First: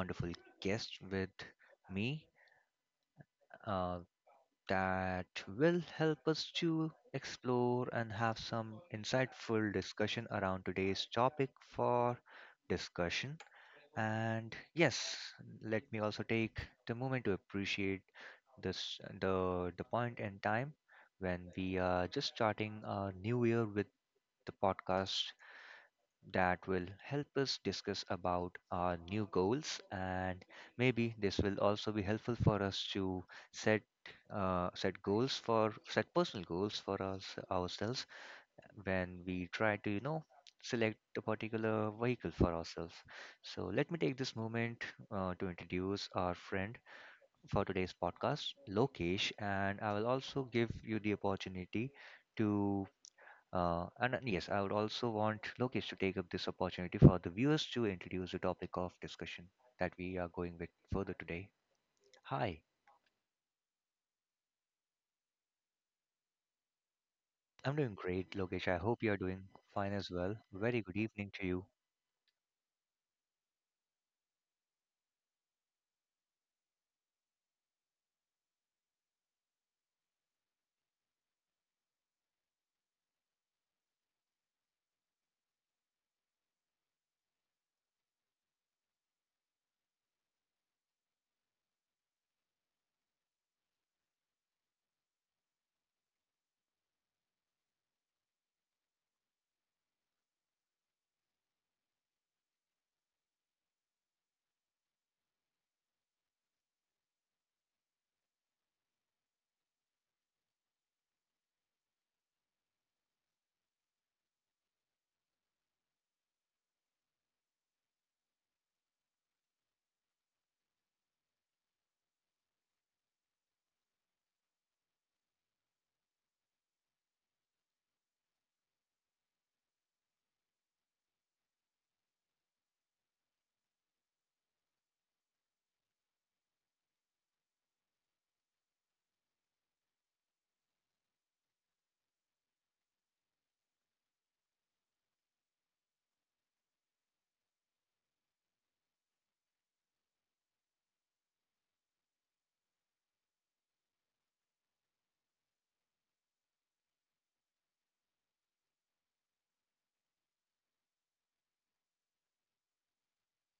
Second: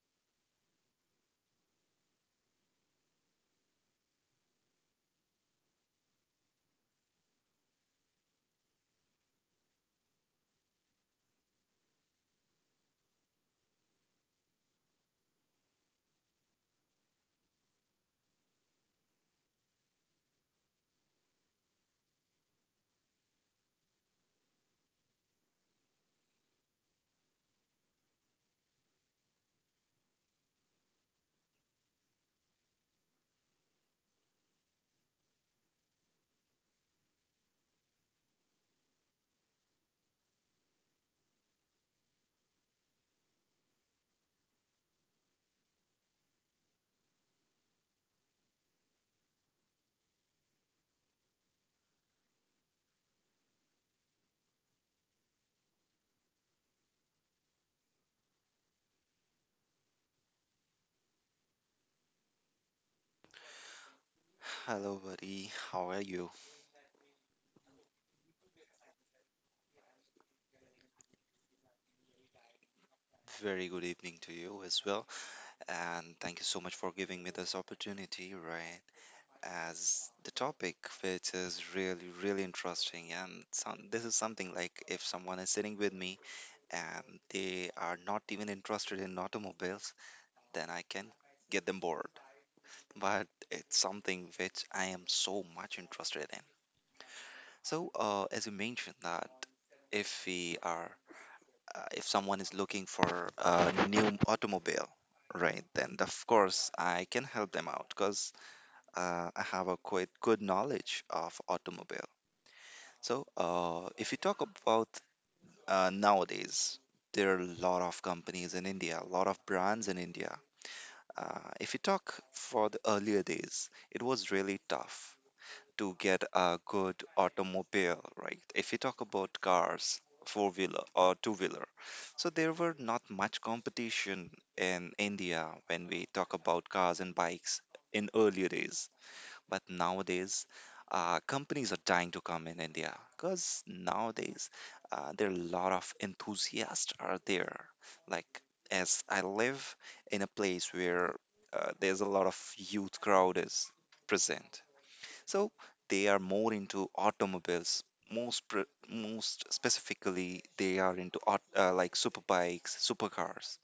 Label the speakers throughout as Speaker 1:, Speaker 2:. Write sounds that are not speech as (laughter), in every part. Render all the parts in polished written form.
Speaker 1: wonderful guest with me uh, that will help us to explore and have some insightful discussion around today's topic for discussion. And yes, let me also take the moment to appreciate this the point in time when we are just starting our new year with the podcast that will help us discuss about our new goals, and maybe this will also be helpful for us to set set personal goals for us ourselves when we try to select a particular vehicle for ourselves. So let me take this moment to introduce our friend for today's podcast, Lokesh, and I will also give you the opportunity to and yes, I would also want Lokesh to take up this opportunity for the viewers to introduce the topic of discussion that we are going with further today. Hi,
Speaker 2: Hello, buddy. How are you?
Speaker 1: I'm doing great, Lokesh. I hope you're doing fine as well. Very good evening to you.
Speaker 2: Very good evening to you as well. And thank you so much for giving me this opportunity, right? As the topic, which is really, really interesting. And some, this is something like if someone is sitting with me and they are not even interested in automobiles, then I can get them bored. But it's something which I am so much interested in. So, as you mentioned that if we are if someone is looking for a new automobile, right, then of course I can help them out because I have a quite good knowledge of automobile. So if you talk about nowadays, there are a lot of companies in India, a lot of brands in India. If you talk for the earlier days, it was really tough to get a good automobile, right? If you talk about cars, four wheeler or two wheeler, so there were not much competition in India when we talk about cars and bikes in earlier days. But nowadays, companies are dying to come in India because nowadays there are a lot of enthusiasts are there. Like as I live in a place where there's a lot of youth crowd is present, so they are more into automobiles. Most specifically, they are into like super bikes, supercars.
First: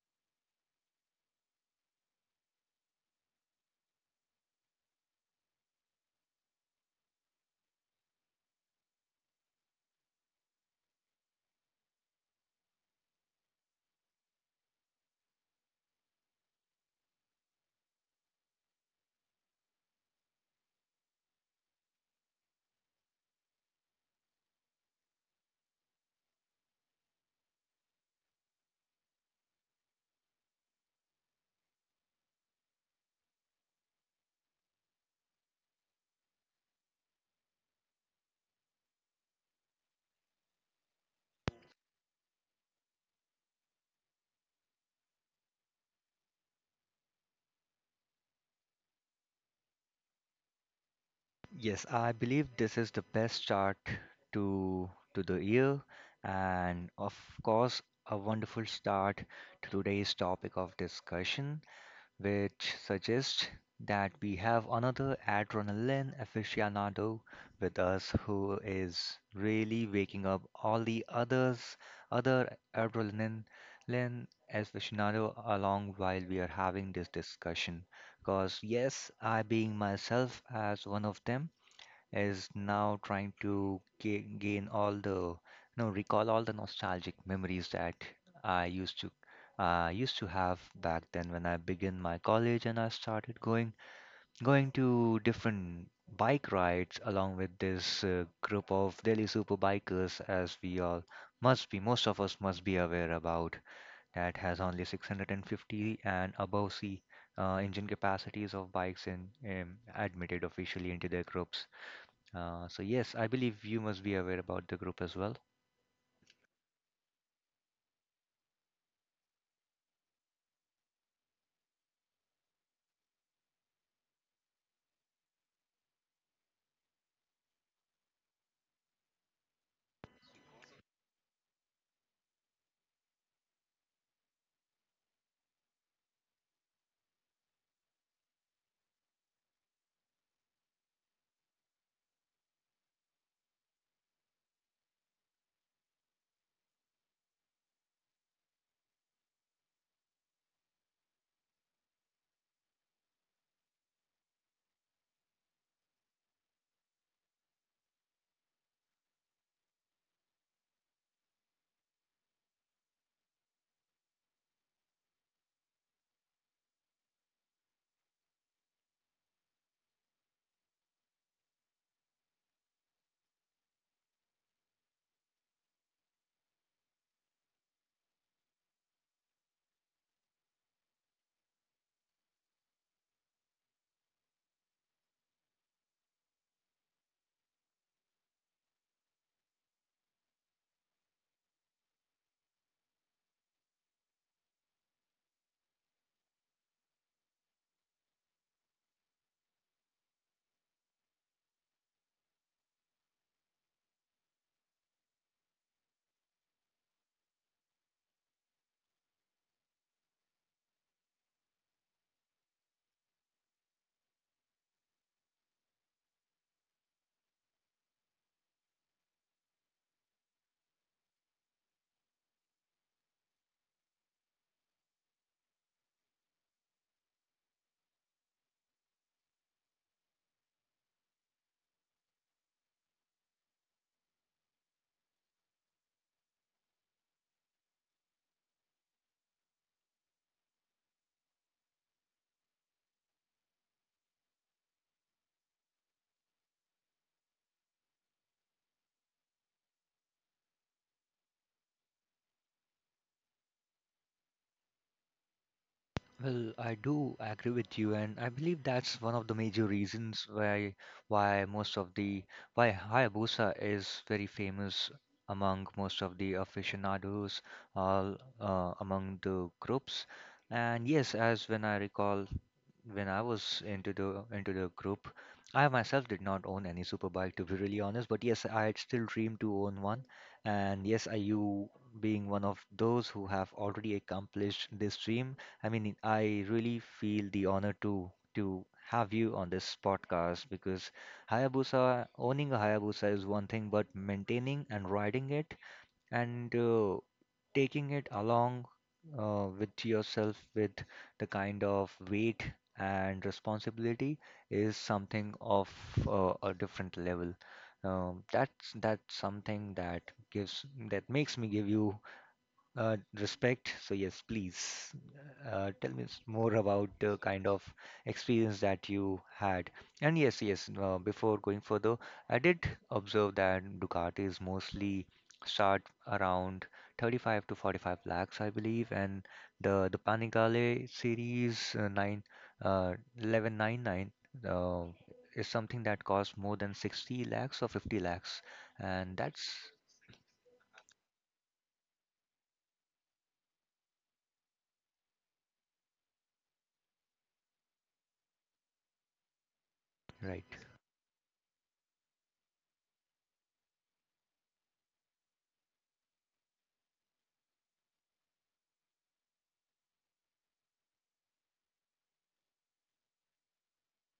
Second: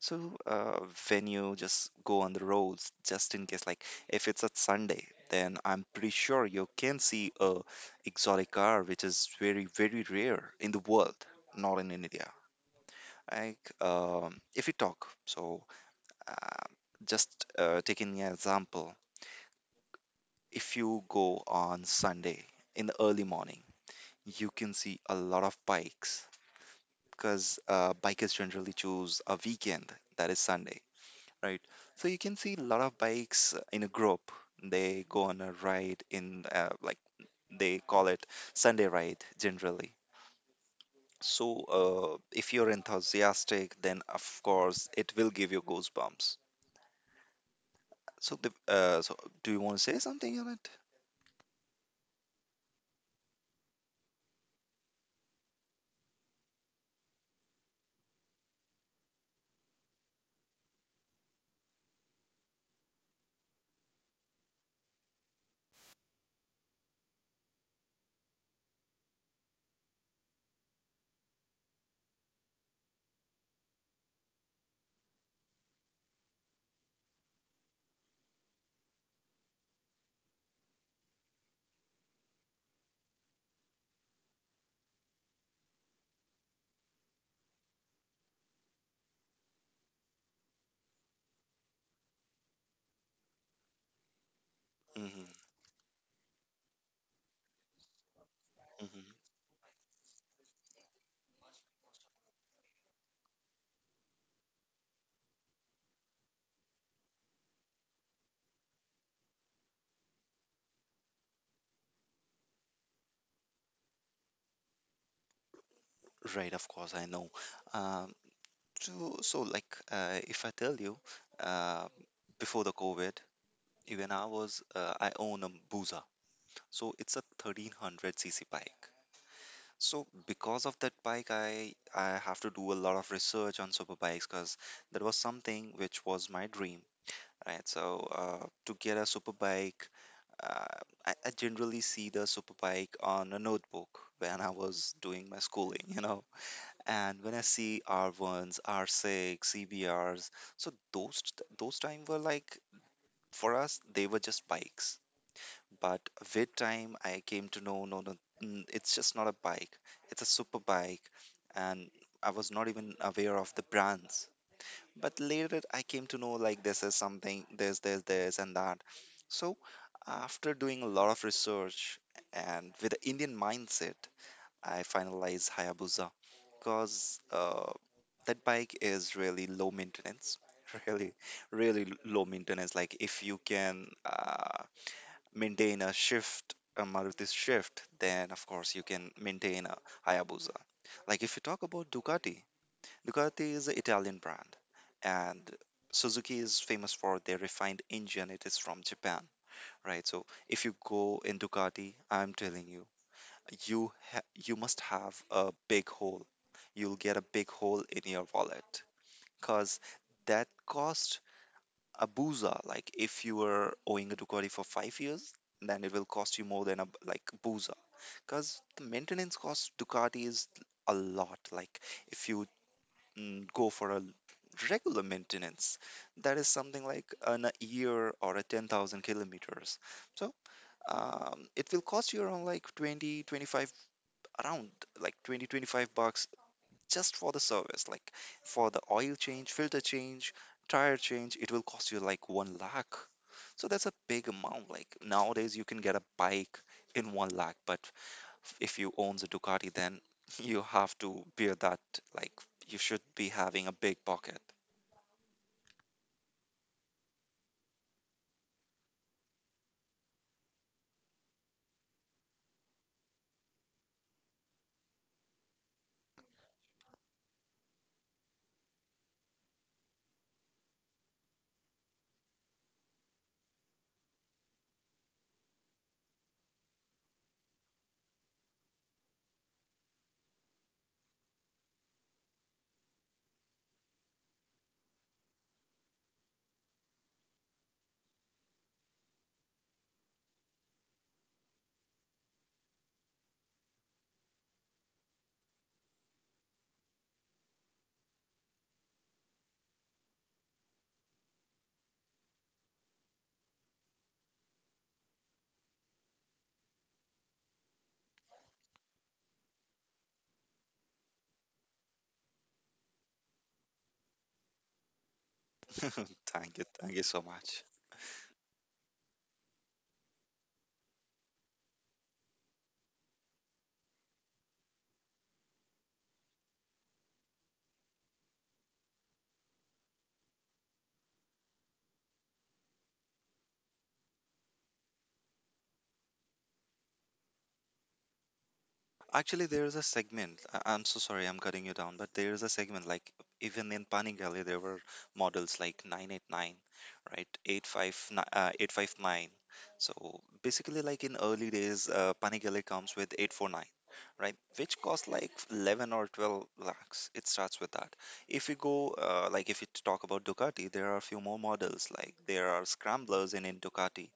Speaker 2: So when you just go on the roads, just in case, like if it's a Sunday, then I'm pretty sure you can see a exotic car, which is very very rare in the world, not in India. Like if you talk, so uh, just taking an example. If you go on Sunday in the early morning, you can see a lot of bikes because bikers generally choose a weekend, that is Sunday, right? So you can see a lot of bikes in a group. They go on a ride in like they call it Sunday ride generally. So if you're enthusiastic, then of course it will give you goosebumps. So do you want to say something on it?
Speaker 1: Yes, I believe this is the best start to the year, and of course, a wonderful start to today's topic of discussion, which suggests that we have another adrenaline aficionado with us who is really waking up all the others, other adrenaline aficionado along while we are having this discussion. Because yes, I being myself as one of them, is now trying to ga- gain all the, you know, recall all the nostalgic memories that I used to have back then when I began my college and I started going to
Speaker 2: Hmm.
Speaker 1: different bike rides along with this group of
Speaker 2: Hmm.
Speaker 1: Delhi super bikers, as we all must be most of us must be aware about, that has only 650 and above C engine capacities of bikes in, admitted officially into their groups. So yes, I believe you must be aware about the group as well.
Speaker 2: Right, of course, I know. Um, so like, if I tell you, uh, before the COVID, even I was, I own a Buza. So it's a 1300 cc bike. So because of that bike, I have to do a lot of research on super bikes because that was something which was my dream, right? So to get a super bike, uh, I generally see the super bike on a notebook when I was doing my schooling, (laughs) you know, and when I see R1s, R6, CBRs, so those time were like for us they were just bikes. But with time, I came to know no no, it's just not a bike. It's a super bike, and I was not even aware of the brands. But later I came to know like this is something this and that. So after doing a lot of research and with the Indian mindset, I finalized Hayabusa because that bike is really low maintenance, (laughs) really, really low maintenance. Like if you can maintain a shift, a Maruti shift, then of course you can maintain a Hayabusa. Like if you talk about Ducati, Ducati is an Italian brand, and Suzuki is famous for their refined engine. It is from Japan, right? So if you go in Ducati, I'm telling you you must have a big hole. You'll get a big hole in your wallet because that cost a boozer. Like if you were owing a Ducati for 5 years, then it will cost you more than a boozer because the maintenance cost Ducati is a lot. Like if you go for a regular maintenance, that is something like an a year or a 10,000 kilometers. So it will cost you around like 20 around like 20 25 bucks just for the service, like for the oil change, filter change, tire change, it will cost you like 1 lakh. So that's a big amount. Like nowadays you can get a bike in 1 lakh, but if you owns a Ducati then (laughs) you have to bear that. Like you should be having a big pocket.
Speaker 1: Well, I do agree with you, and I believe that's one of the major reasons why most of the why Hayabusa is very famous among most of the aficionados, all among the groups. And yes, as when I recall, when I was into the group, I myself did not own any super bike, to be really honest, but yes, I had still dreamed to own one. And yes, I you being one of those who have already accomplished this dream, I mean, I really feel the honor to have you on this podcast, because Hayabusa, owning a Hayabusa is one thing, but maintaining and riding it and taking it along with yourself with the kind of weight and responsibility is something of a different level. That's something that gives that makes me give you respect. So yes, please tell me
Speaker 2: (laughs)
Speaker 1: more
Speaker 2: Thank you,
Speaker 1: about
Speaker 2: thank you
Speaker 1: the
Speaker 2: so
Speaker 1: kind of
Speaker 2: much.
Speaker 1: experience that you had. And yes, yes. Before going further, I did observe that Ducatis mostly start around 35 to 45 lakhs, I believe, and the Panigale series, nine 1199, uh, is something that costs more than 60 lakhs or 50 lakhs, and
Speaker 2: Actually,
Speaker 1: that's
Speaker 2: there is a segment. I'm so sorry, I'm cutting you down, but there is a segment like even in Panigale, there were models like 989, right? 859. So
Speaker 1: right.
Speaker 2: basically, like in early days, Panigale comes with 849, right? Which costs like 11 or 12 lakhs. It starts with that. If you go, like if you talk about Ducati, there are a few more models. Like there are scramblers in Ducati.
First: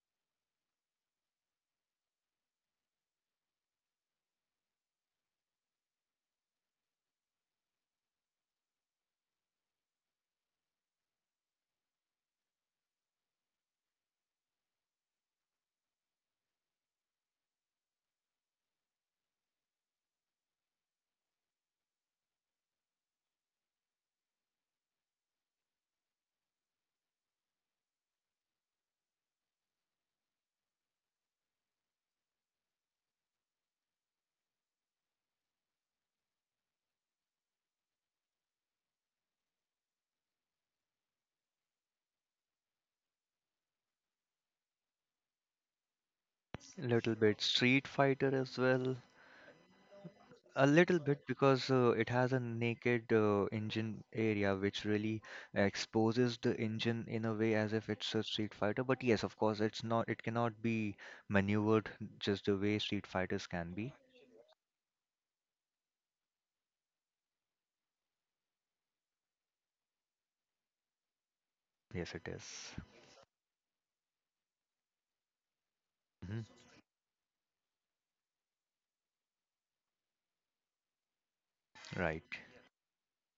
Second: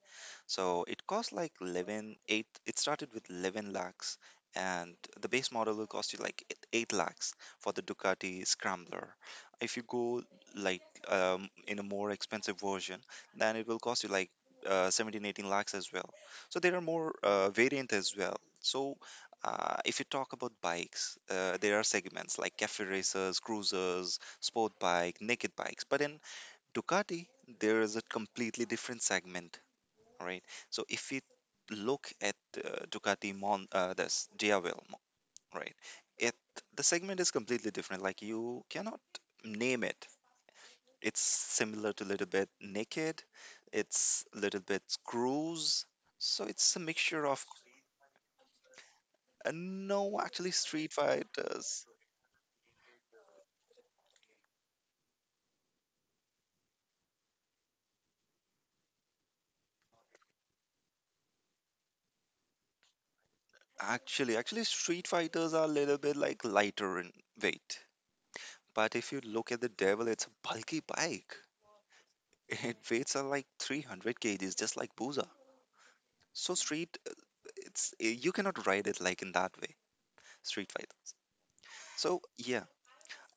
Speaker 2: So it costs like 11.8. It started with 11 lakhs, and the base model will cost you like eight 8 lakhs for the Ducati Scrambler. If you go like in a more expensive version, then it will cost you like 17 18 lakhs as well. So there are more variant as well. So if you talk about bikes, there are segments like cafe racers, cruisers, sport bike, naked bikes. But in Ducati, there is a completely different segment, right? So if we look at Ducati this Diavel. Right. It, the segment is completely different. Like you cannot name it. It's similar to little bit naked. It's little bit screws. So it's a
Speaker 1: Little
Speaker 2: mixture
Speaker 1: bit
Speaker 2: of
Speaker 1: Street Fighter as well.
Speaker 2: no, actually
Speaker 1: A
Speaker 2: Street
Speaker 1: little bit, because
Speaker 2: Fighters.
Speaker 1: it has a naked engine area which really exposes the engine in a way as if it's a Street Fighter. But yes, of course, it's not. It cannot be maneuvered just the way Street Fighters can be.
Speaker 2: Actually, actually Street Fighters are a little bit like lighter in weight. But if you look at the Devil, it's a bulky bike. (laughs)
Speaker 1: Yes, it is.
Speaker 2: It weights are like 300 kgs, just like Booza.
Speaker 1: Mhm.
Speaker 2: So Street, it's you cannot ride it like in that way. Street Fighter. So
Speaker 1: Right.
Speaker 2: yeah,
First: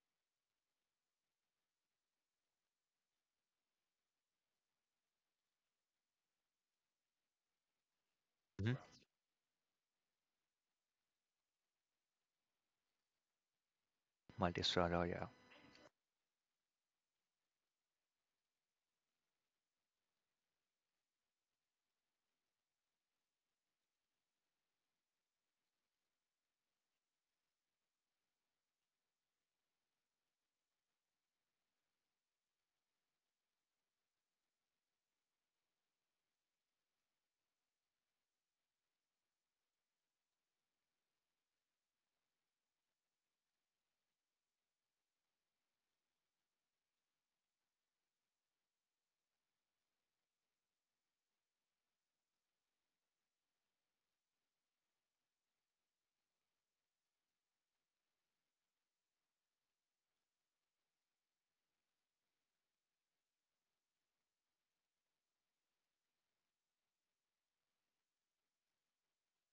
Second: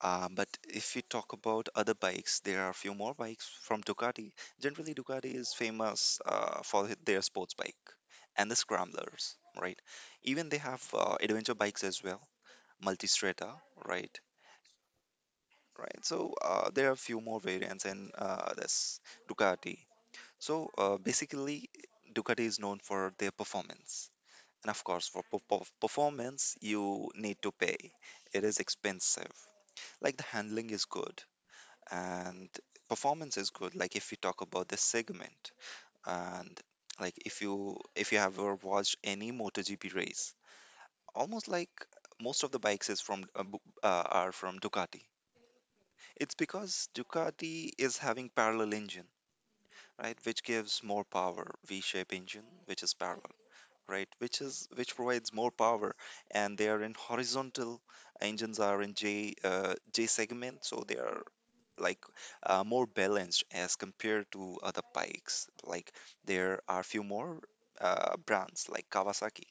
Speaker 2: But if we talk about other bikes, there are a few more bikes from Ducati. Generally, Ducati is famous for their sports bike and the
Speaker 1: Mm-hmm.
Speaker 2: scramblers, right? Even they have adventure bikes as well, Multistrada, right?
Speaker 1: Multi-star, oh yeah.
Speaker 2: Right. So there are a few more variants, in that's Ducati. So basically, Ducati is known for their performance, and of course, for performance, you need to pay. It is expensive. Like the handling is good and performance is good, like if we talk about this segment. And like if you have ever watched any MotoGP race, almost like most of the bikes is from are from Ducati. It's because Ducati is having parallel engine, right, which gives more power, v-shape engine which is parallel, right, which is which provides more power, and they are in horizontal, engines are in j segment, so they are like more balanced as compared to other bikes. Like there are few more brands like Kawasaki,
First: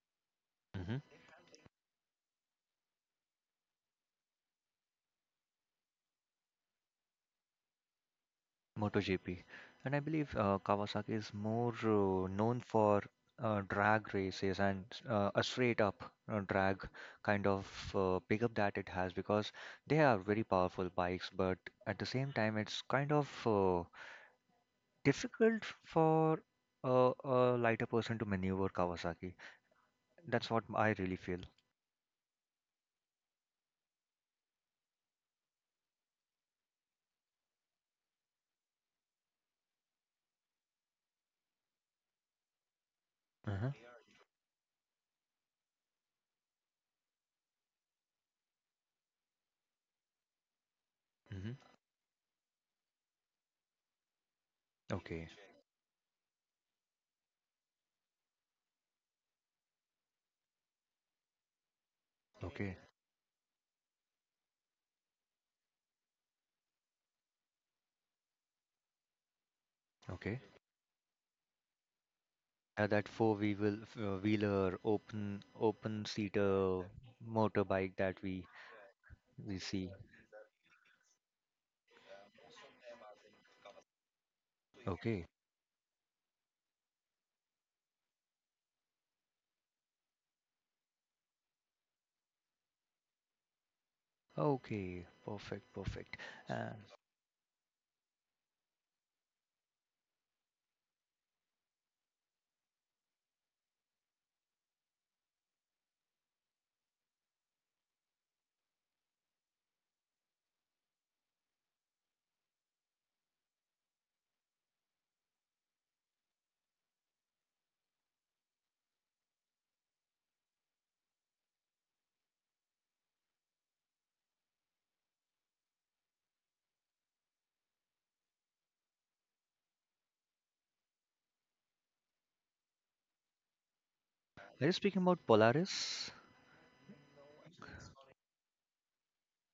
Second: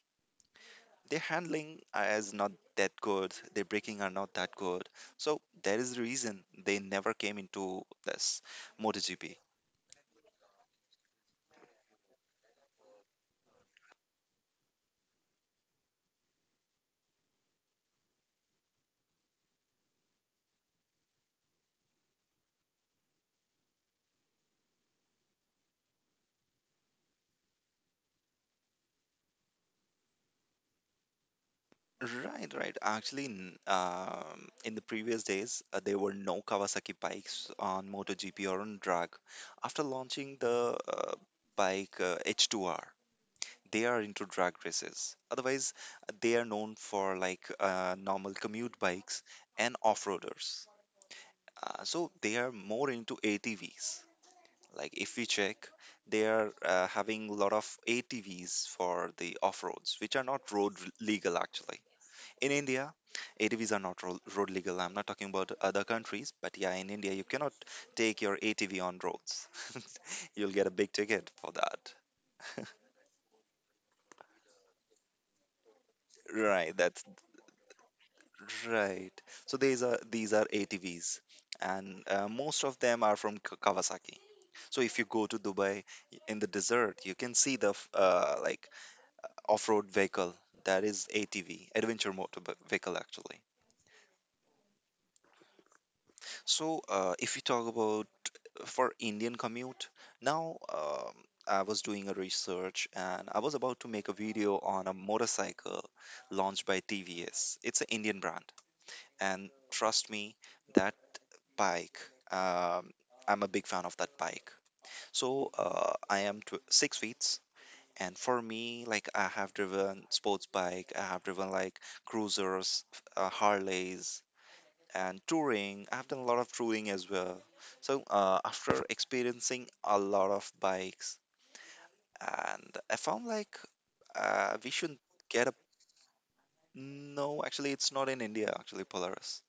Speaker 1: Mhm.
Speaker 2: their handling is not that good, their braking are not that good, so that is the reason they never came into this MotoGP.
Speaker 1: MotoGP. And I believe Kawasaki is more known for drag races and a straight up drag kind of pickup that it has, because they are very powerful bikes, but at the same time, it's kind of difficult for a lighter person to maneuver Kawasaki. That's what I really feel.
Speaker 2: Right, right. Actually, in the previous days, there were no Kawasaki bikes on MotoGP or on drag. After launching the bike H2R,
Speaker 1: Uh-huh.
Speaker 2: they are into drag races. Otherwise, they are known for like normal commute bikes and off-roaders.
Speaker 1: Hmm.
Speaker 2: So they are more into ATVs. Like if we
Speaker 1: Okay.
Speaker 2: check, they are having a lot of ATVs for the off-roads, which are not road legal actually. In
Speaker 1: Okay.
Speaker 2: India, ATVs are not road legal. I'm not talking about other countries, but yeah, in India, you cannot take your ATV on roads. (laughs)
Speaker 1: Okay.
Speaker 2: You'll get a big ticket for that. (laughs)
Speaker 1: Yeah, that four wheel wheeler open
Speaker 2: Right,
Speaker 1: seater
Speaker 2: that's
Speaker 1: motorbike that
Speaker 2: right. So
Speaker 1: we see.
Speaker 2: these are ATVs, and most of them are from Kawasaki. So if you go
Speaker 1: Okay.
Speaker 2: to Dubai in the desert, you can see the like off-road vehicle, that is ATV, adventure motor vehicle actually.
Speaker 1: Okay. Perfect. Perfect.
Speaker 2: So
Speaker 1: And
Speaker 2: if you talk about for Indian commute. Now, I was doing a research and I was about to make a video on a motorcycle launched by TVS. It's an Indian brand, and trust me, that bike. Um, I'm a big fan of that bike. So I am 6 feet, and for me, like I have driven sports bike, I have driven like cruisers, Harleys, and touring. I've done a lot of touring as well. So after experiencing a lot of bikes, and I found like
Speaker 1: are you
Speaker 2: we
Speaker 1: speaking
Speaker 2: should
Speaker 1: about
Speaker 2: get a
Speaker 1: Polaris?
Speaker 2: no. Actually, it's not in India. Actually, Polaris.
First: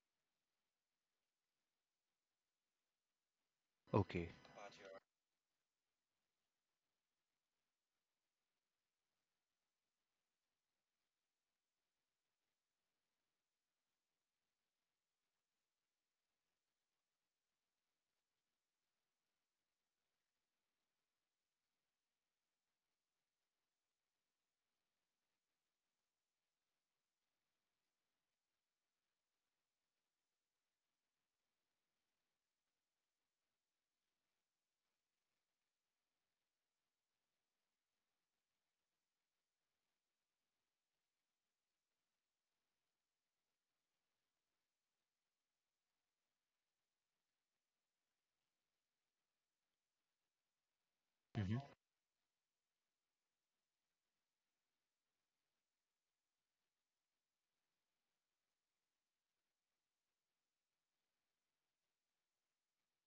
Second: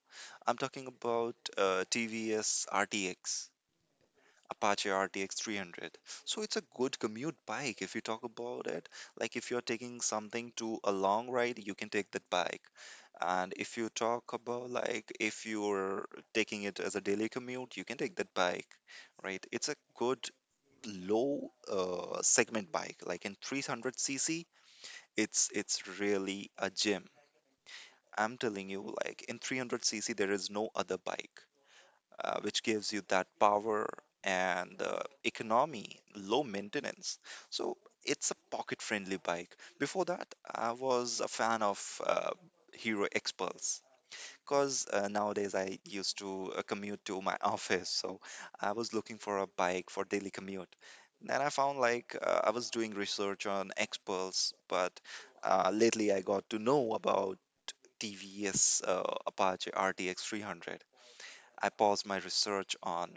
Speaker 2: I'm talking about TVS RTX.
Speaker 1: Okay.
Speaker 2: Apache RTX 300. So it's a good commute bike if you talk about it. Like if you're taking something to a long ride, you can take that bike. And if you talk about like if you're taking it as a daily commute, you can take that bike, right? It's a good low segment bike. Like in 300cc, it's really a gym. I'm telling you, like in 300cc, there is no other bike which gives you that power and economy, low maintenance. So it's a pocket friendly bike. Before that, I was a fan of Hero Xpulse. Because nowadays I used to commute to my (laughs) office, so I was looking for a bike for daily commute. Then I
Speaker 1: Hmm.
Speaker 2: found like I was doing research on Xpulse, but lately I got to know about TVS Apache RTX 300. I paused my research on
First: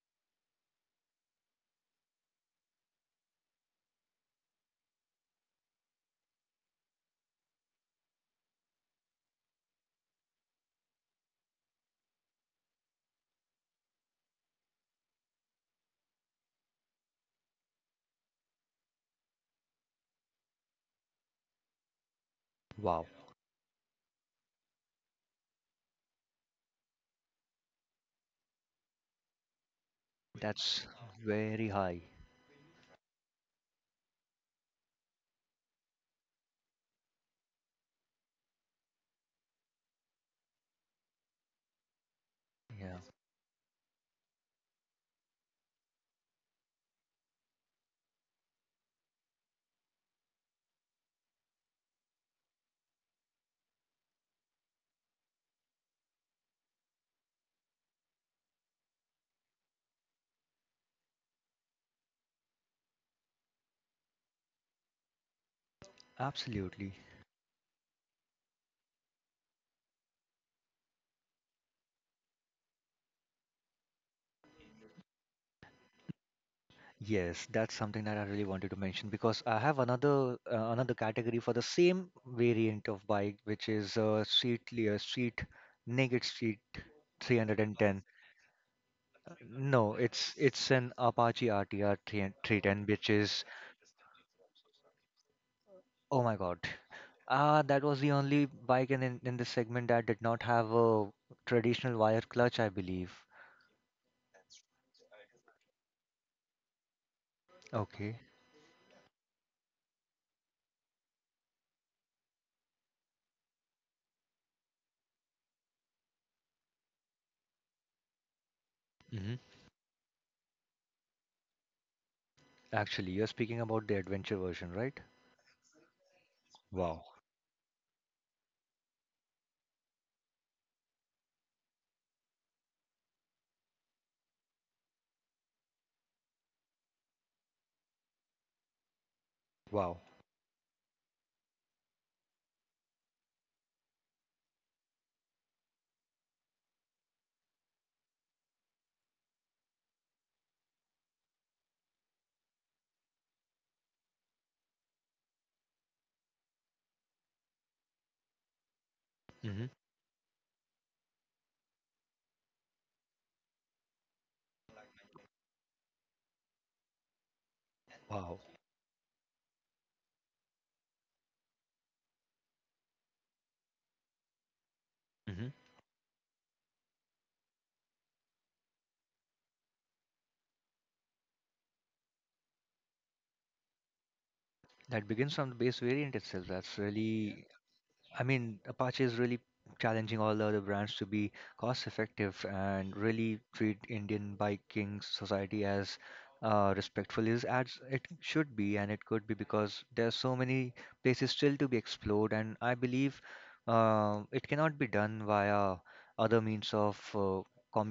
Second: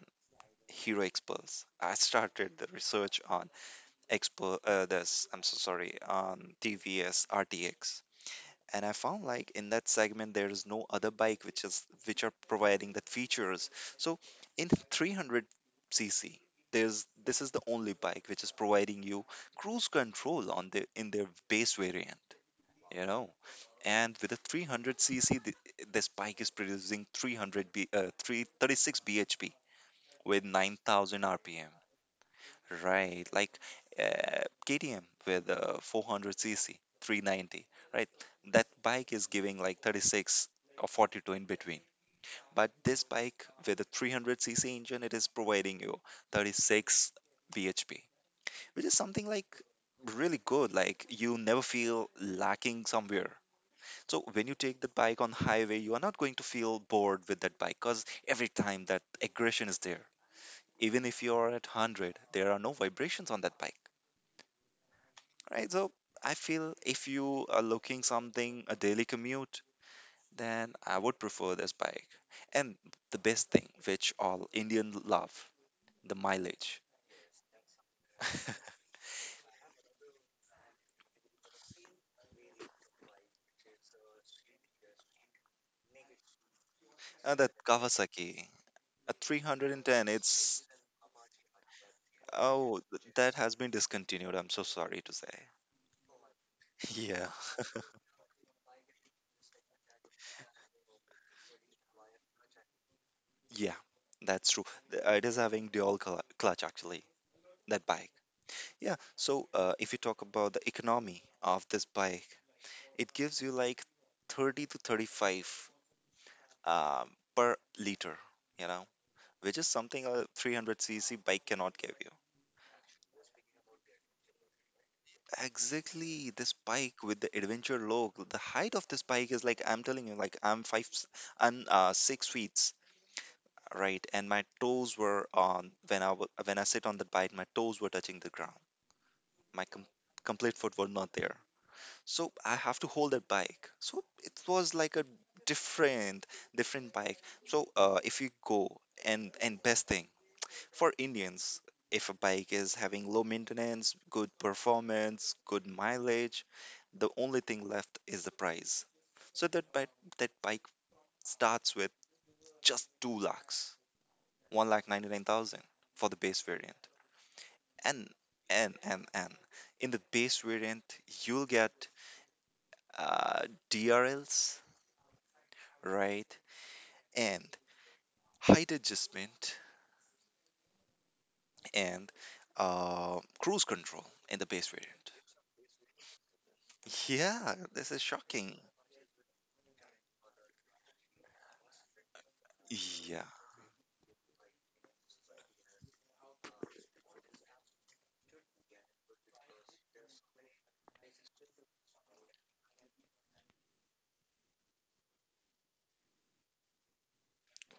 Speaker 2: hero experts. I started the research on expert this I'm so sorry on TVS RTX. And I found like in that segment there is no other bike which are providing that features. So in 300 cc there's this is the only bike which is providing you cruise control on the in their base variant, you
Speaker 1: Wow.
Speaker 2: know and with a 300 cc this bike is producing 300 b uh, 336 bhp with
Speaker 1: That's
Speaker 2: 9,000
Speaker 1: very
Speaker 2: RPM,
Speaker 1: high.
Speaker 2: right? Like KTM with 400cc, 390, right? That bike is giving like 36 or 42 in between. But
Speaker 1: Yeah.
Speaker 2: this bike with a 300cc engine, it is providing you 36 bhp, which is something like really good. Like you never feel lacking somewhere. So when you take the bike on highway, you are not going to feel bored with that bike because every time that aggression is there, even if you are at 100, there are no vibrations on that bike, right? So I feel
Speaker 1: Absolutely.
Speaker 2: if you are looking something a daily commute, then I would prefer this bike. And the best thing which all Indian love, the mileage.
Speaker 1: Yes, that's something that I really wanted
Speaker 2: (laughs)
Speaker 1: to mention, because I have another another category for the same variant of bike, which is street naked street
Speaker 2: That
Speaker 1: 310.
Speaker 2: Kawasaki, a
Speaker 1: No,
Speaker 2: 310,
Speaker 1: it's
Speaker 2: it's,
Speaker 1: it's an Apache RTR 3
Speaker 2: oh,
Speaker 1: 310, which
Speaker 2: that
Speaker 1: is,
Speaker 2: has been discontinued. I'm so sorry to say.
Speaker 1: oh my God.
Speaker 2: (laughs) Yeah,
Speaker 1: Ah, that was the only bike in this segment that did not have a traditional wire clutch, I believe.
Speaker 2: yeah, that's true. It is having dual clutch actually, that bike.
Speaker 1: Okay.
Speaker 2: Yeah. So if you talk about the economy of this bike, it gives you like 30 to 35 um, per liter, you know,
Speaker 1: Hmm.
Speaker 2: which is something a 300cc bike cannot give you.
Speaker 1: Actually, you're speaking about the adventure version, right?
Speaker 2: Exactly. This
Speaker 1: Wow.
Speaker 2: bike with the adventure logo, the height of this bike is like, I'm telling you, like I'm 6 feet. Right, and my toes were on, when when I sit on the bike, my toes were touching the ground. My
Speaker 1: Wow.
Speaker 2: complete foot was not there. So I have to hold that bike. So it was like a different, different bike. So if you go, and best thing for Indians, if a bike is having low maintenance, good performance, good mileage, the only thing left is the price. So
Speaker 1: Hmm.
Speaker 2: that bike starts with just 2 lakhs, 1 lakh 99,000 for the base variant, and
Speaker 1: Wow.
Speaker 2: and in the base variant you'll get uh, DRLs,
Speaker 1: Hmm.
Speaker 2: right? And height adjustment and cruise control in the base
Speaker 1: That
Speaker 2: variant.
Speaker 1: begins from the base variant itself. That's really,
Speaker 2: Yeah, this is
Speaker 1: I mean,
Speaker 2: shocking.
Speaker 1: Apache is really challenging all the other brands to be cost effective and
Speaker 2: Yeah,
Speaker 1: really treat Indian biking society as respectful is as it should be and it could be, because there are so many places still to be explored, and I believe it cannot be done via other means of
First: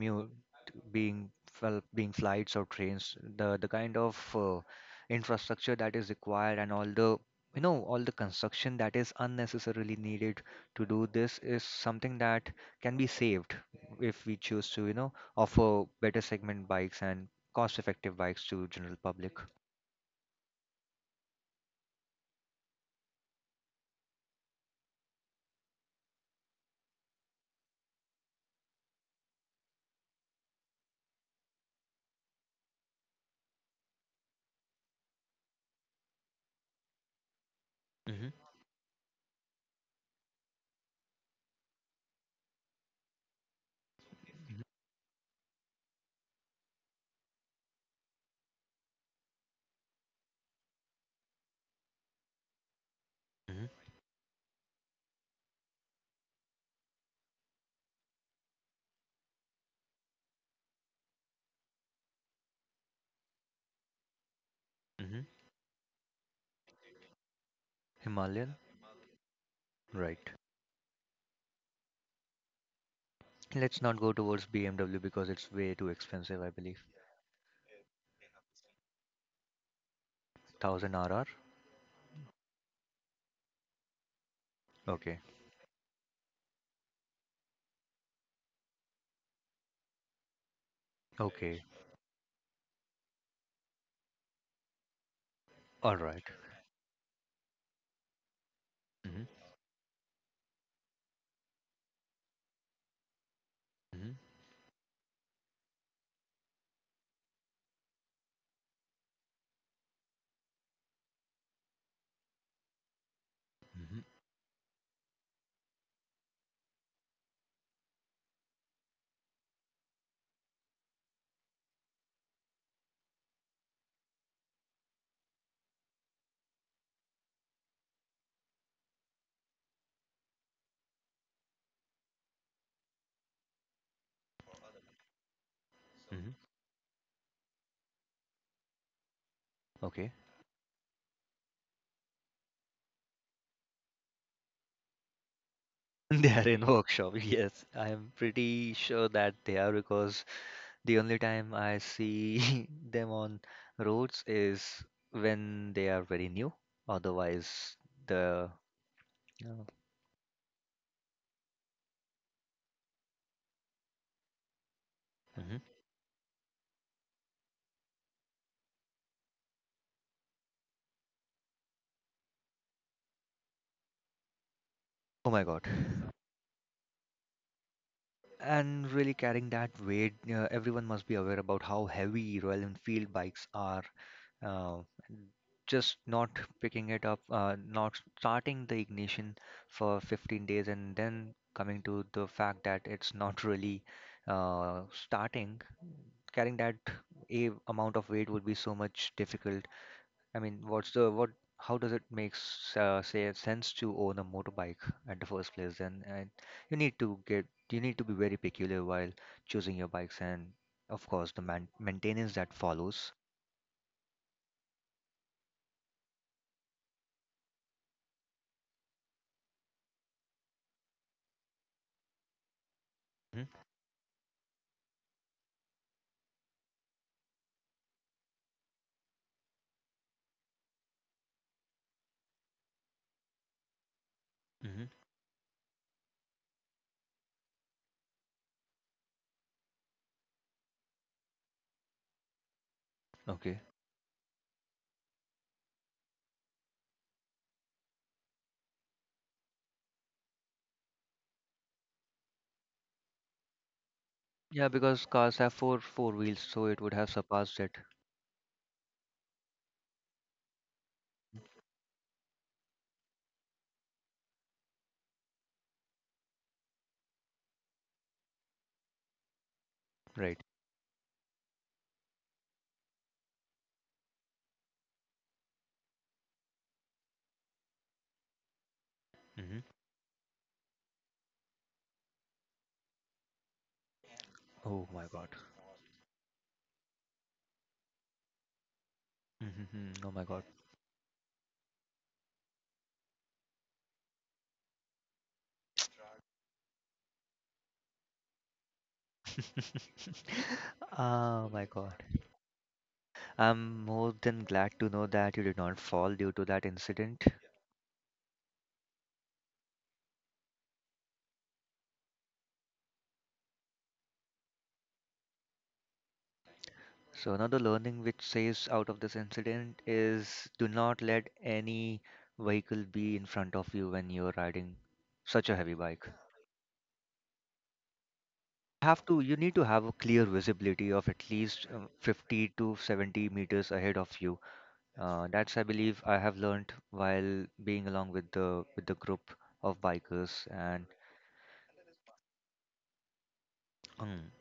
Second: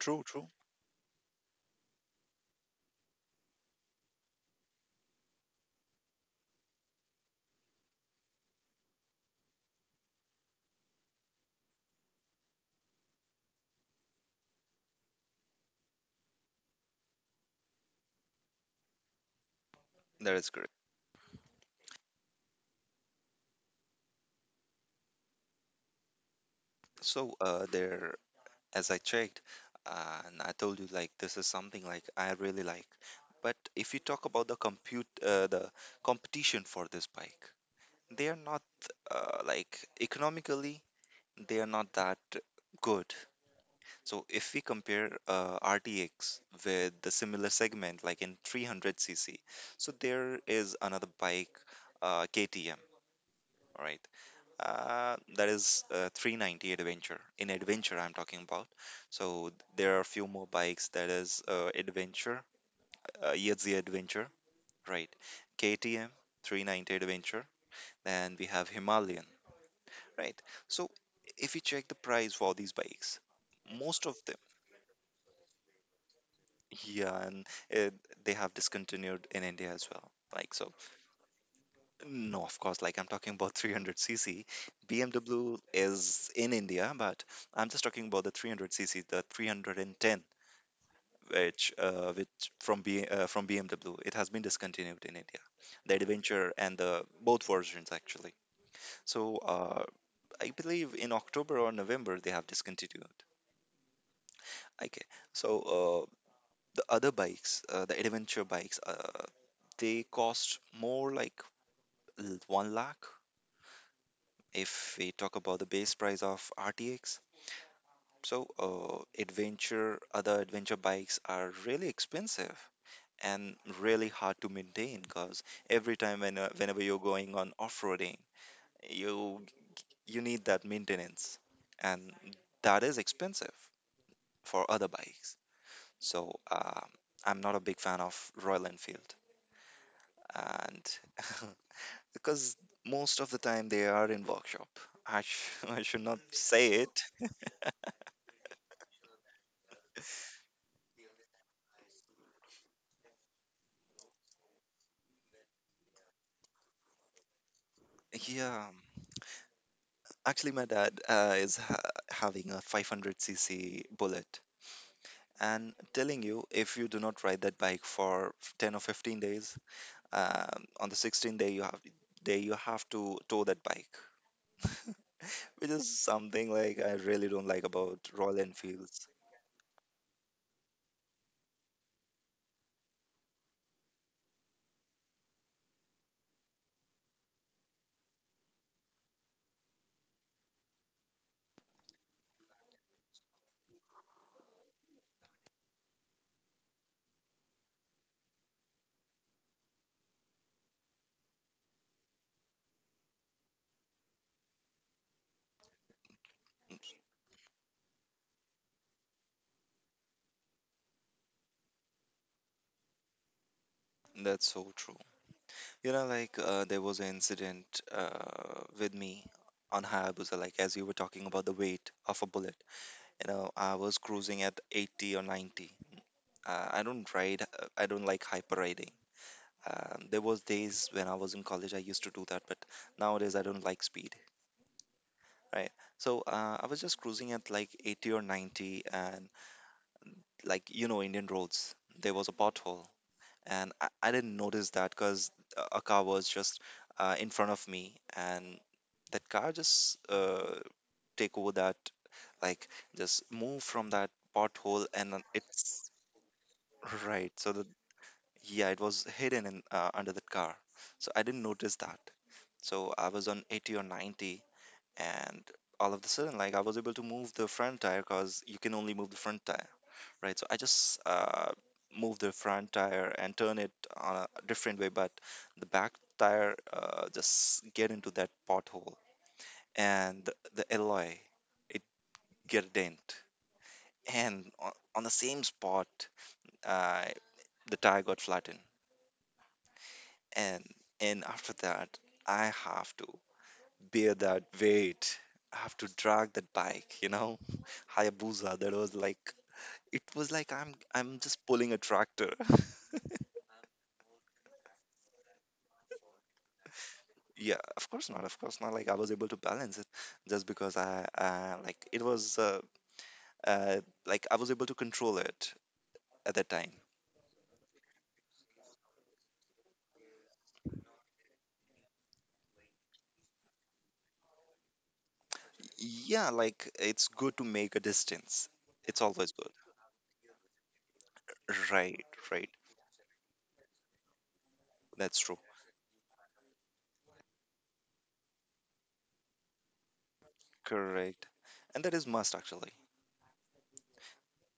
Speaker 2: true, true.
Speaker 1: being, well, being flights or trains. The kind of infrastructure that is required and all the construction that is unnecessarily needed to do this is something that can be saved if we choose to offer better segment bikes and cost effective bikes to general public.
Speaker 2: That is correct. So there, as I checked, and I told you like this is something like I really like. But if you talk about the the competition for this bike, they
Speaker 1: Hmm.
Speaker 2: are not like economically, they are not that good. So if we compare RTX with the similar segment, like in 300cc, so there is another bike, KTM,
Speaker 1: Hmm.
Speaker 2: right? That is 390 Adventure. In Adventure, I'm talking about. So there are a few more bikes that is Adventure, Yazzie Adventure, right?
Speaker 1: Hmm.
Speaker 2: KTM 390 Adventure, and we
Speaker 1: Himalayan,
Speaker 2: have Himalayan,
Speaker 1: right.
Speaker 2: right? So if you check the price for these bikes,
Speaker 1: Let's not
Speaker 2: most of.
Speaker 1: go towards BMW, because it's way too expensive, I believe.
Speaker 2: Yeah, and they have discontinued in India as well. Like, so,
Speaker 1: 1000RR.
Speaker 2: no, of course, like I'm talking about (laughs) 300cc.
Speaker 1: Okay.
Speaker 2: BMW is in India, but I'm just talking about the 300cc, the 310,
Speaker 1: Okay.
Speaker 2: which from BMW, it has been discontinued in India. The
Speaker 1: All right.
Speaker 2: Adventure and the both versions actually.
Speaker 1: Mm-hmm.
Speaker 2: So, I believe in October or November they have discontinued. Okay, so the other bikes, the adventure bikes. They cost more like 1 lakh
Speaker 1: Mm-hmm.
Speaker 2: if we talk about the base price of RTX. So, adventure, other adventure bikes are really expensive and really hard to maintain because every time whenever you're going on off-roading, you you need that maintenance, and that is expensive for other bikes. So,
Speaker 1: Mm-hmm.
Speaker 2: I'm not a big fan of Royal Enfield,
Speaker 1: Okay.
Speaker 2: and (laughs) because most of the time they are in workshop. (laughs) I should
Speaker 1: (laughs)
Speaker 2: not
Speaker 1: They are
Speaker 2: say
Speaker 1: in
Speaker 2: it.
Speaker 1: workshop. (laughs) Yes, I am pretty sure that they are, because the only time I see (laughs) them on roads is when they are very new. Otherwise, the,
Speaker 2: Yeah,
Speaker 1: uh,
Speaker 2: actually, my dad is having a 500cc bullet.
Speaker 1: mhm.
Speaker 2: And telling you, if you do not ride that bike for 10 or 15 days, on the 16th day you have to tow that bike,
Speaker 1: Oh my
Speaker 2: (laughs) which
Speaker 1: God.
Speaker 2: is something like I really don't like about Royal
Speaker 1: And
Speaker 2: Enfields.
Speaker 1: really carrying that weight, everyone must be aware about how heavy Royal Enfield bikes are. uh, just not picking it up, not starting the ignition for 15 days and then coming to the fact that it's not really starting, carrying that a amount of weight would be so much difficult. I mean, what's the what? How does it make say sense to own a motorbike at the first place? Then and you need to get you need to be very peculiar while choosing your bikes and, of course, the maintenance that follows.
Speaker 2: That's so true. You know, like there was an incident uh, with me on Hayabusa, like as you were talking about the weight of a bullet. You know, I was cruising at 80 or 90. I don't ride, I don't like hyper riding. There was days when I was in college, I used to do that, but nowadays I don't like speed,
Speaker 1: Mm-hmm.
Speaker 2: right? So I was just cruising at like 80 or 90, and like you know, Indian roads, there was a pothole,
Speaker 1: Okay.
Speaker 2: and I didn't notice that because a car was just in front of me, and that car just take over that, like just move from that
Speaker 1: Yeah,
Speaker 2: pothole, and
Speaker 1: because
Speaker 2: then
Speaker 1: cars have
Speaker 2: it's
Speaker 1: four wheels, so it would have
Speaker 2: right. So the
Speaker 1: surpassed it.
Speaker 2: yeah, it was hidden in under the car, so I didn't notice that. So I was on 80 or 90, and all of a sudden, like I was able to move the front tire because you can only move the front tire, right? So
Speaker 1: Right.
Speaker 2: I just move the front tire and turn it on a different way, but the back tire just get into that pothole
Speaker 1: Hmm.
Speaker 2: and the alloy, it get a dent, and on,
Speaker 1: Oh
Speaker 2: on the
Speaker 1: my God.
Speaker 2: same spot, uh, the tire got flattened,
Speaker 1: Hmm. Oh my God.
Speaker 2: and after that I have to bear that weight. I have to drag that bike, you know, (laughs) Hayabusa. That was like it was like I'm
Speaker 1: (laughs)
Speaker 2: I'm just
Speaker 1: Oh
Speaker 2: pulling
Speaker 1: my
Speaker 2: a
Speaker 1: God.
Speaker 2: tractor. (laughs)
Speaker 1: I'm more than glad to know that you did not fall due to that incident.
Speaker 2: Yeah, of course not. Of course not. Like I was able to balance it just because I like it was uh, like I was able to control it at that time.
Speaker 1: So another learning which says out of this incident is, do not let any vehicle be in front of you when you're riding such a heavy bike.
Speaker 2: Yeah, like it's good to make a distance. It's
Speaker 1: Have
Speaker 2: always
Speaker 1: to
Speaker 2: good.
Speaker 1: you need to have a clear visibility of at least
Speaker 2: Right, right.
Speaker 1: 50 to 70 meters ahead of you.
Speaker 2: That's true.
Speaker 1: That's, I believe, I have learned while being along with the group of bikers, and
Speaker 2: Correct. And that is must actually.
Speaker 1: um,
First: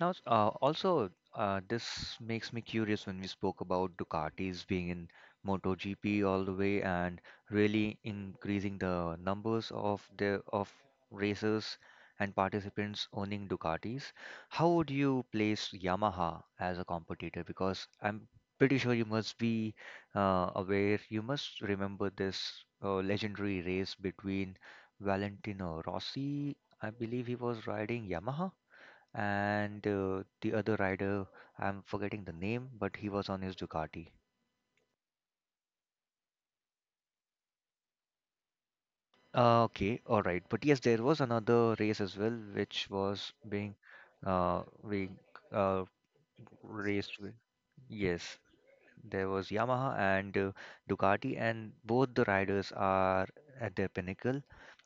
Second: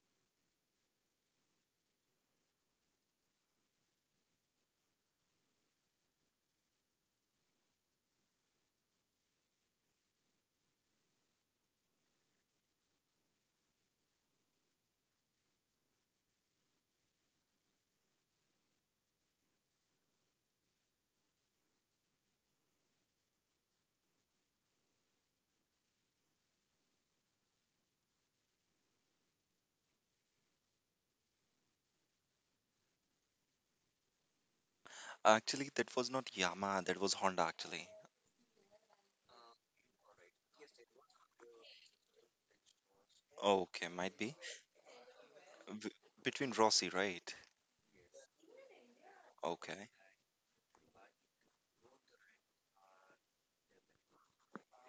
Speaker 1: now, also, this makes me curious when we spoke about Ducatis being in MotoGP all the way and really increasing the numbers of racers and participants owning Ducatis. How would you place Yamaha as a competitor? Because I'm pretty sure you must be aware, you must remember this legendary race between Valentino Rossi, I believe he was riding Yamaha, and the other rider. I'm forgetting the name, but he was on his Ducati.
Speaker 2: Actually, that was not Yamaha. That was Honda actually.
Speaker 1: Uh, okay, all right, but yes, there was another race as well which was
Speaker 2: Okay, might be
Speaker 1: uh being uh
Speaker 2: between Rossi,
Speaker 1: raced with.
Speaker 2: right?
Speaker 1: Yes, there was
Speaker 2: Okay.
Speaker 1: Yamaha and Ducati, and both the riders are at their pinnacle.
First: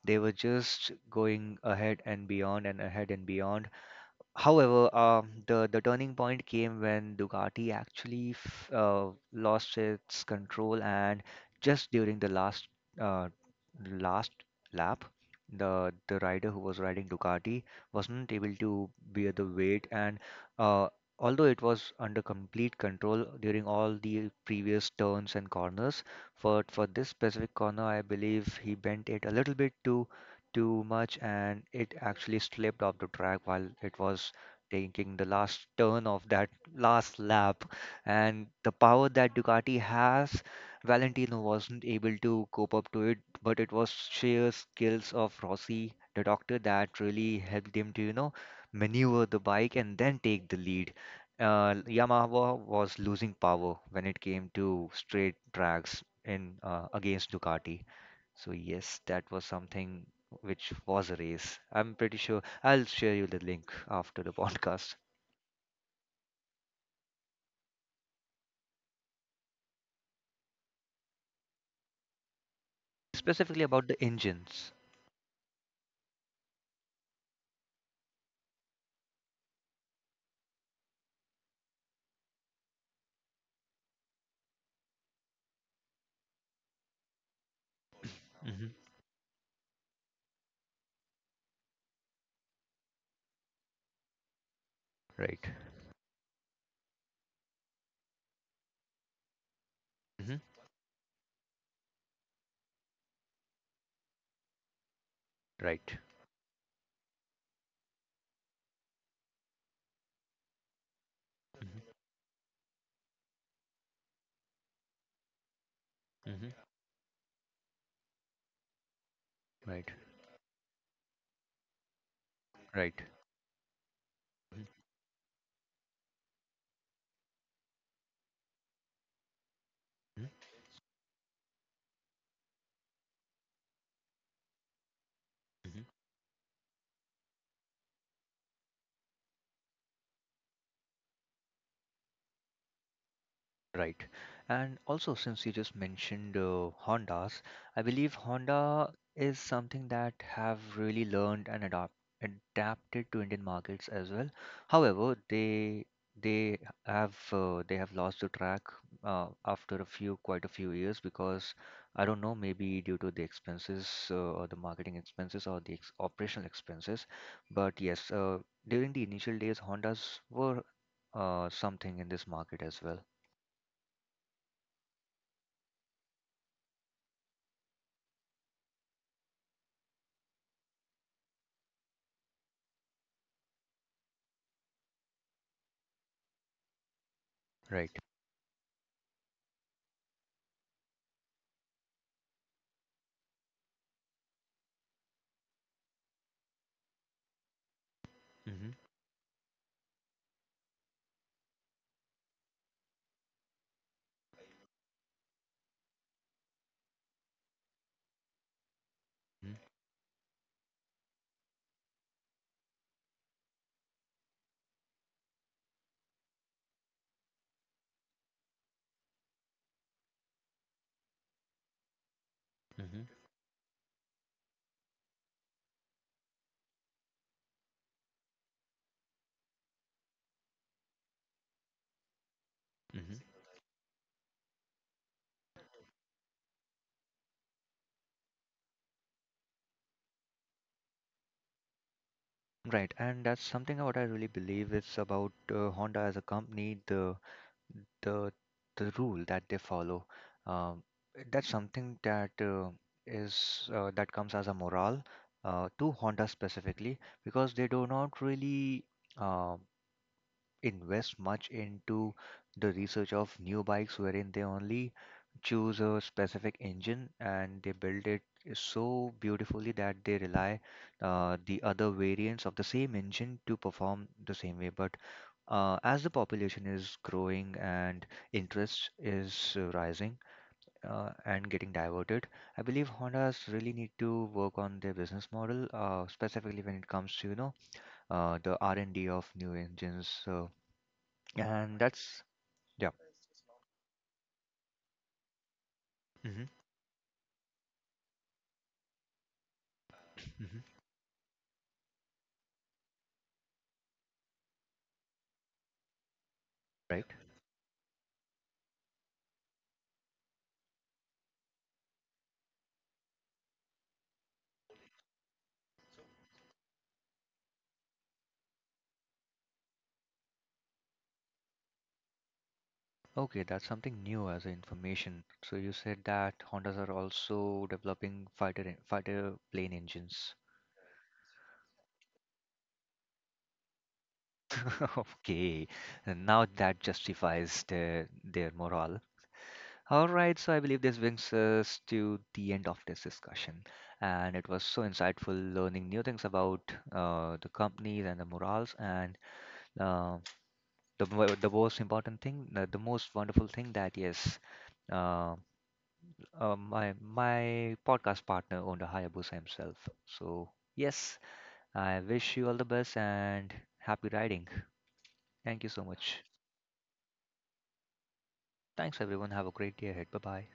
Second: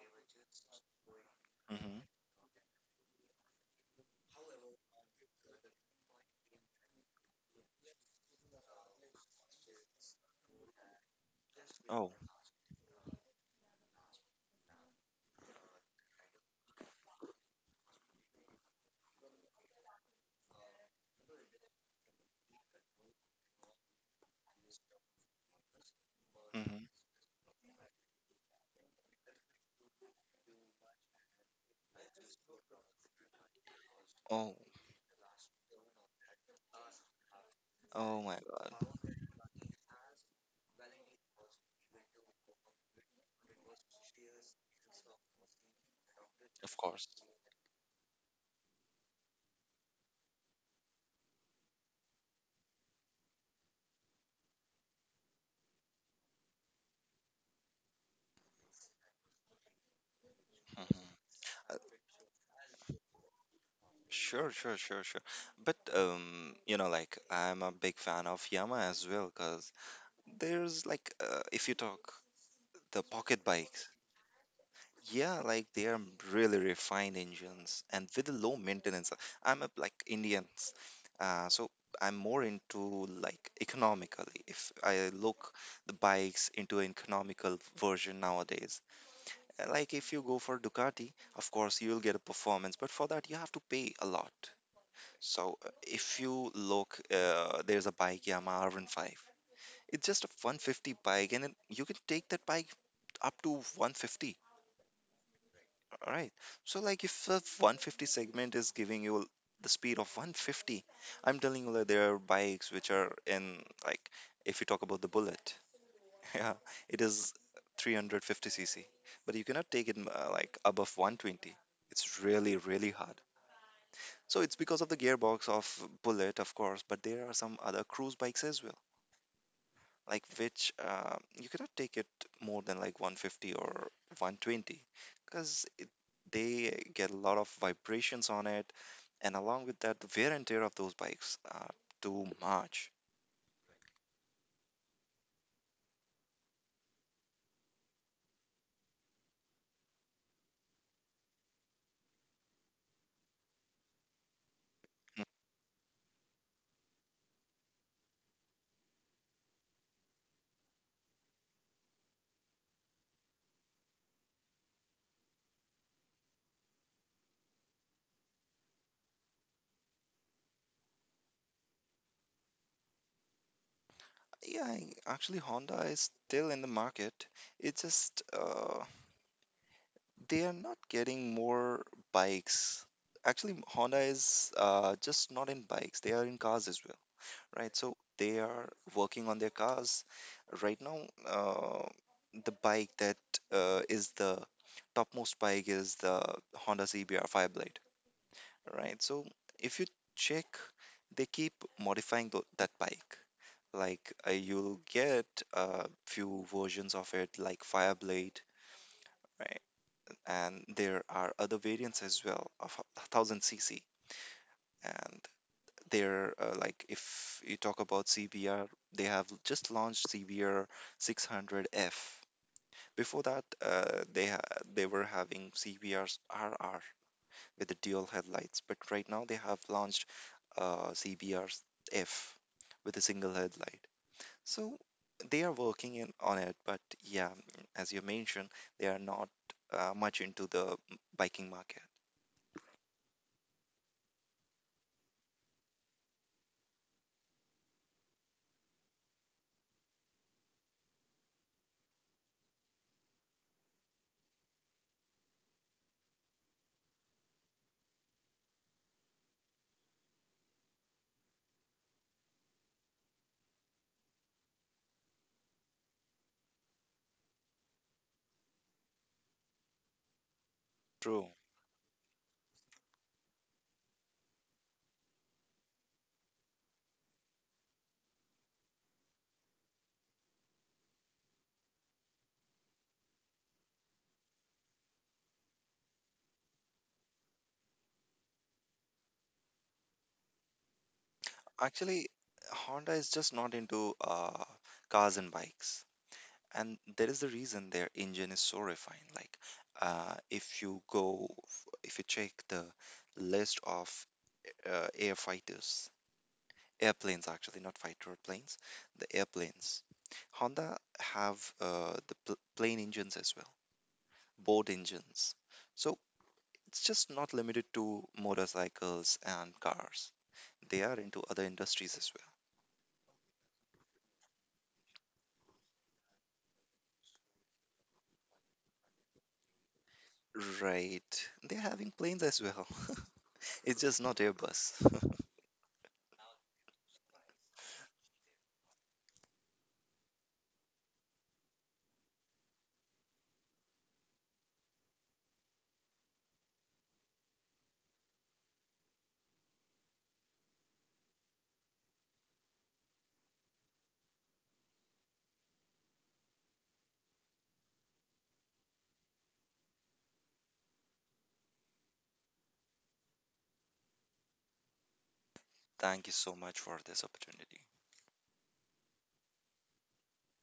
Speaker 1: They were just going
Speaker 2: Mm-hmm.
Speaker 1: ahead and beyond and ahead and beyond. However, the turning point came when Ducati actually f lost its control, and just
Speaker 2: Oh.
Speaker 1: during the uh, last lap, the rider who was riding Ducati wasn't able to bear the weight, and uh, although it was under complete control during all the previous turns and corners, for
Speaker 2: Mm-hmm.
Speaker 1: for this specific corner, I believe he bent it a little bit too much and it actually slipped off the track while it was
Speaker 2: Oh.
Speaker 1: taking the last turn of that last lap.
Speaker 2: Oh my
Speaker 1: And the
Speaker 2: God.
Speaker 1: power that Ducati has, Valentino wasn't able to cope up to it, but it was sheer skills of Rossi, the doctor,
Speaker 2: Of course.
Speaker 1: that really helped him to, maneuver the bike and then take the lead. Yamaha was losing power when it came to straight tracks, in against Ducati. So yes, that was something which
Speaker 2: Mm-hmm.
Speaker 1: was a race. I'm pretty sure I'll share you the link after the (laughs)
Speaker 2: Sure, sure,
Speaker 1: podcast,
Speaker 2: sure, sure. But like I'm a big fan of Yamaha as well, cause there's like if you talk the pocket
Speaker 1: specifically
Speaker 2: bikes,
Speaker 1: about the engines.
Speaker 2: yeah, like they are really refined engines and with the low maintenance. I'm a like Indians, so I'm more into like economically. If I look the bikes into an economical version
Speaker 1: (coughs) Hmm.
Speaker 2: nowadays, like if you go for Ducati, of course you'll get a performance, but for that you have to pay a lot.
Speaker 1: Right.
Speaker 2: So if you look, there's a bike Yamaha R15. It's just a
Speaker 1: Hmm.
Speaker 2: 150 bike, and you can take that bike up to 150.
Speaker 1: Right.
Speaker 2: All right. So like if the 150 segment is giving you the speed of 150, I'm telling you
Speaker 1: Hmm.
Speaker 2: that there are bikes which are in, like if you talk about the Bullet, (laughs) yeah,
Speaker 1: Hmm.
Speaker 2: it is 350 cc, but you cannot
Speaker 1: Right.
Speaker 2: take it like above 120. It's really really
Speaker 1: Right.
Speaker 2: hard. So it's because of the gearbox of Bullet, of course, but there are some other cruise bikes as well, like
Speaker 1: Hmm.
Speaker 2: which you cannot take it more than like 150 or 120 because
Speaker 1: Hmm.
Speaker 2: they get a lot of vibrations on it, and along with that, the wear and tear of those bikes are too much.
Speaker 1: Right. And also, since you just mentioned Hondas, I believe Honda is something that have really learned and adapted to Indian markets as well. However, they they have lost the track after a few, quite a few years, because I don't know, maybe due to the expenses or the marketing expenses or the ex operational expenses. But yes, during the initial days, Hondas were something in this market as well.
Speaker 2: Yeah, actually, Honda is still in the market. It's just they are not getting more bikes. Actually, Honda is just not in bikes, they are in cars as well. Right?
Speaker 1: Right.
Speaker 2: So they are working on their cars. Right now, uh, the bike that is the topmost bike is the Honda CBR Fireblade.
Speaker 1: Mhm.
Speaker 2: Right? So if you check, they keep modifying that bike. Like you'll get a few versions of it, like Fireblade,
Speaker 1: Mhm.
Speaker 2: right? And there are other variants as well of 1000 cc. And they're, like, if you talk about CBR, they have just launched CBR 600F.
Speaker 1: Mhm.
Speaker 2: Before that, they were having CBRs RR with the dual headlights, but right now they have launched CBRs F with a
Speaker 1: Mhm.
Speaker 2: single headlight. So they are working on it, but yeah, as you mentioned, they are not much into the biking market.
Speaker 1: Right, and that's something what I really believe is about Honda as a company, the the rule that they follow. Um, that's something that is that comes as a morale to Honda specifically, because they do not really uh, invest much into the research of new bikes, wherein they only choose a specific engine and they build it so beautifully that they rely
Speaker 2: True.
Speaker 1: the other variants of the same engine to perform the same way, but as the population is growing and interest is rising and getting diverted, I believe Hondas really need to work on their business model, specifically when it comes to, the R&D of new engines and that's
Speaker 2: Actually,
Speaker 1: yeah.
Speaker 2: Honda is just not into cars and bikes,
Speaker 1: Hmm.
Speaker 2: and there is the reason their engine is so refined. Like
Speaker 1: Hmm.
Speaker 2: if you go if you check the list of air fighters,
Speaker 1: Right.
Speaker 2: airplanes, actually not fighter planes, the airplanes. Honda have the plane engines as well, boat engines, so it's just not limited to motorcycles and cars. They are into other industries as
Speaker 1: Okay, that's something new as a information. So you said that Hondas are also developing fighter fighter plane engines.
Speaker 2: well. Right, they're having planes as well. (laughs) It's just not airbus.
Speaker 1: (laughs)
Speaker 2: (laughs)
Speaker 1: Okay. And now that justifies their morale. All right, so I believe this brings us to the end of this discussion, and it was so insightful learning new things about the companies and the morals and uh, the most important thing, the most wonderful thing that yes, uh, my podcast partner owned a Hayabusa himself. So yes, I wish you all the best and happy riding. Thank you so
Speaker 2: Thank
Speaker 1: much.
Speaker 2: you so much for this opportunity.
Speaker 1: Thanks everyone. Have a great day ahead. Bye bye.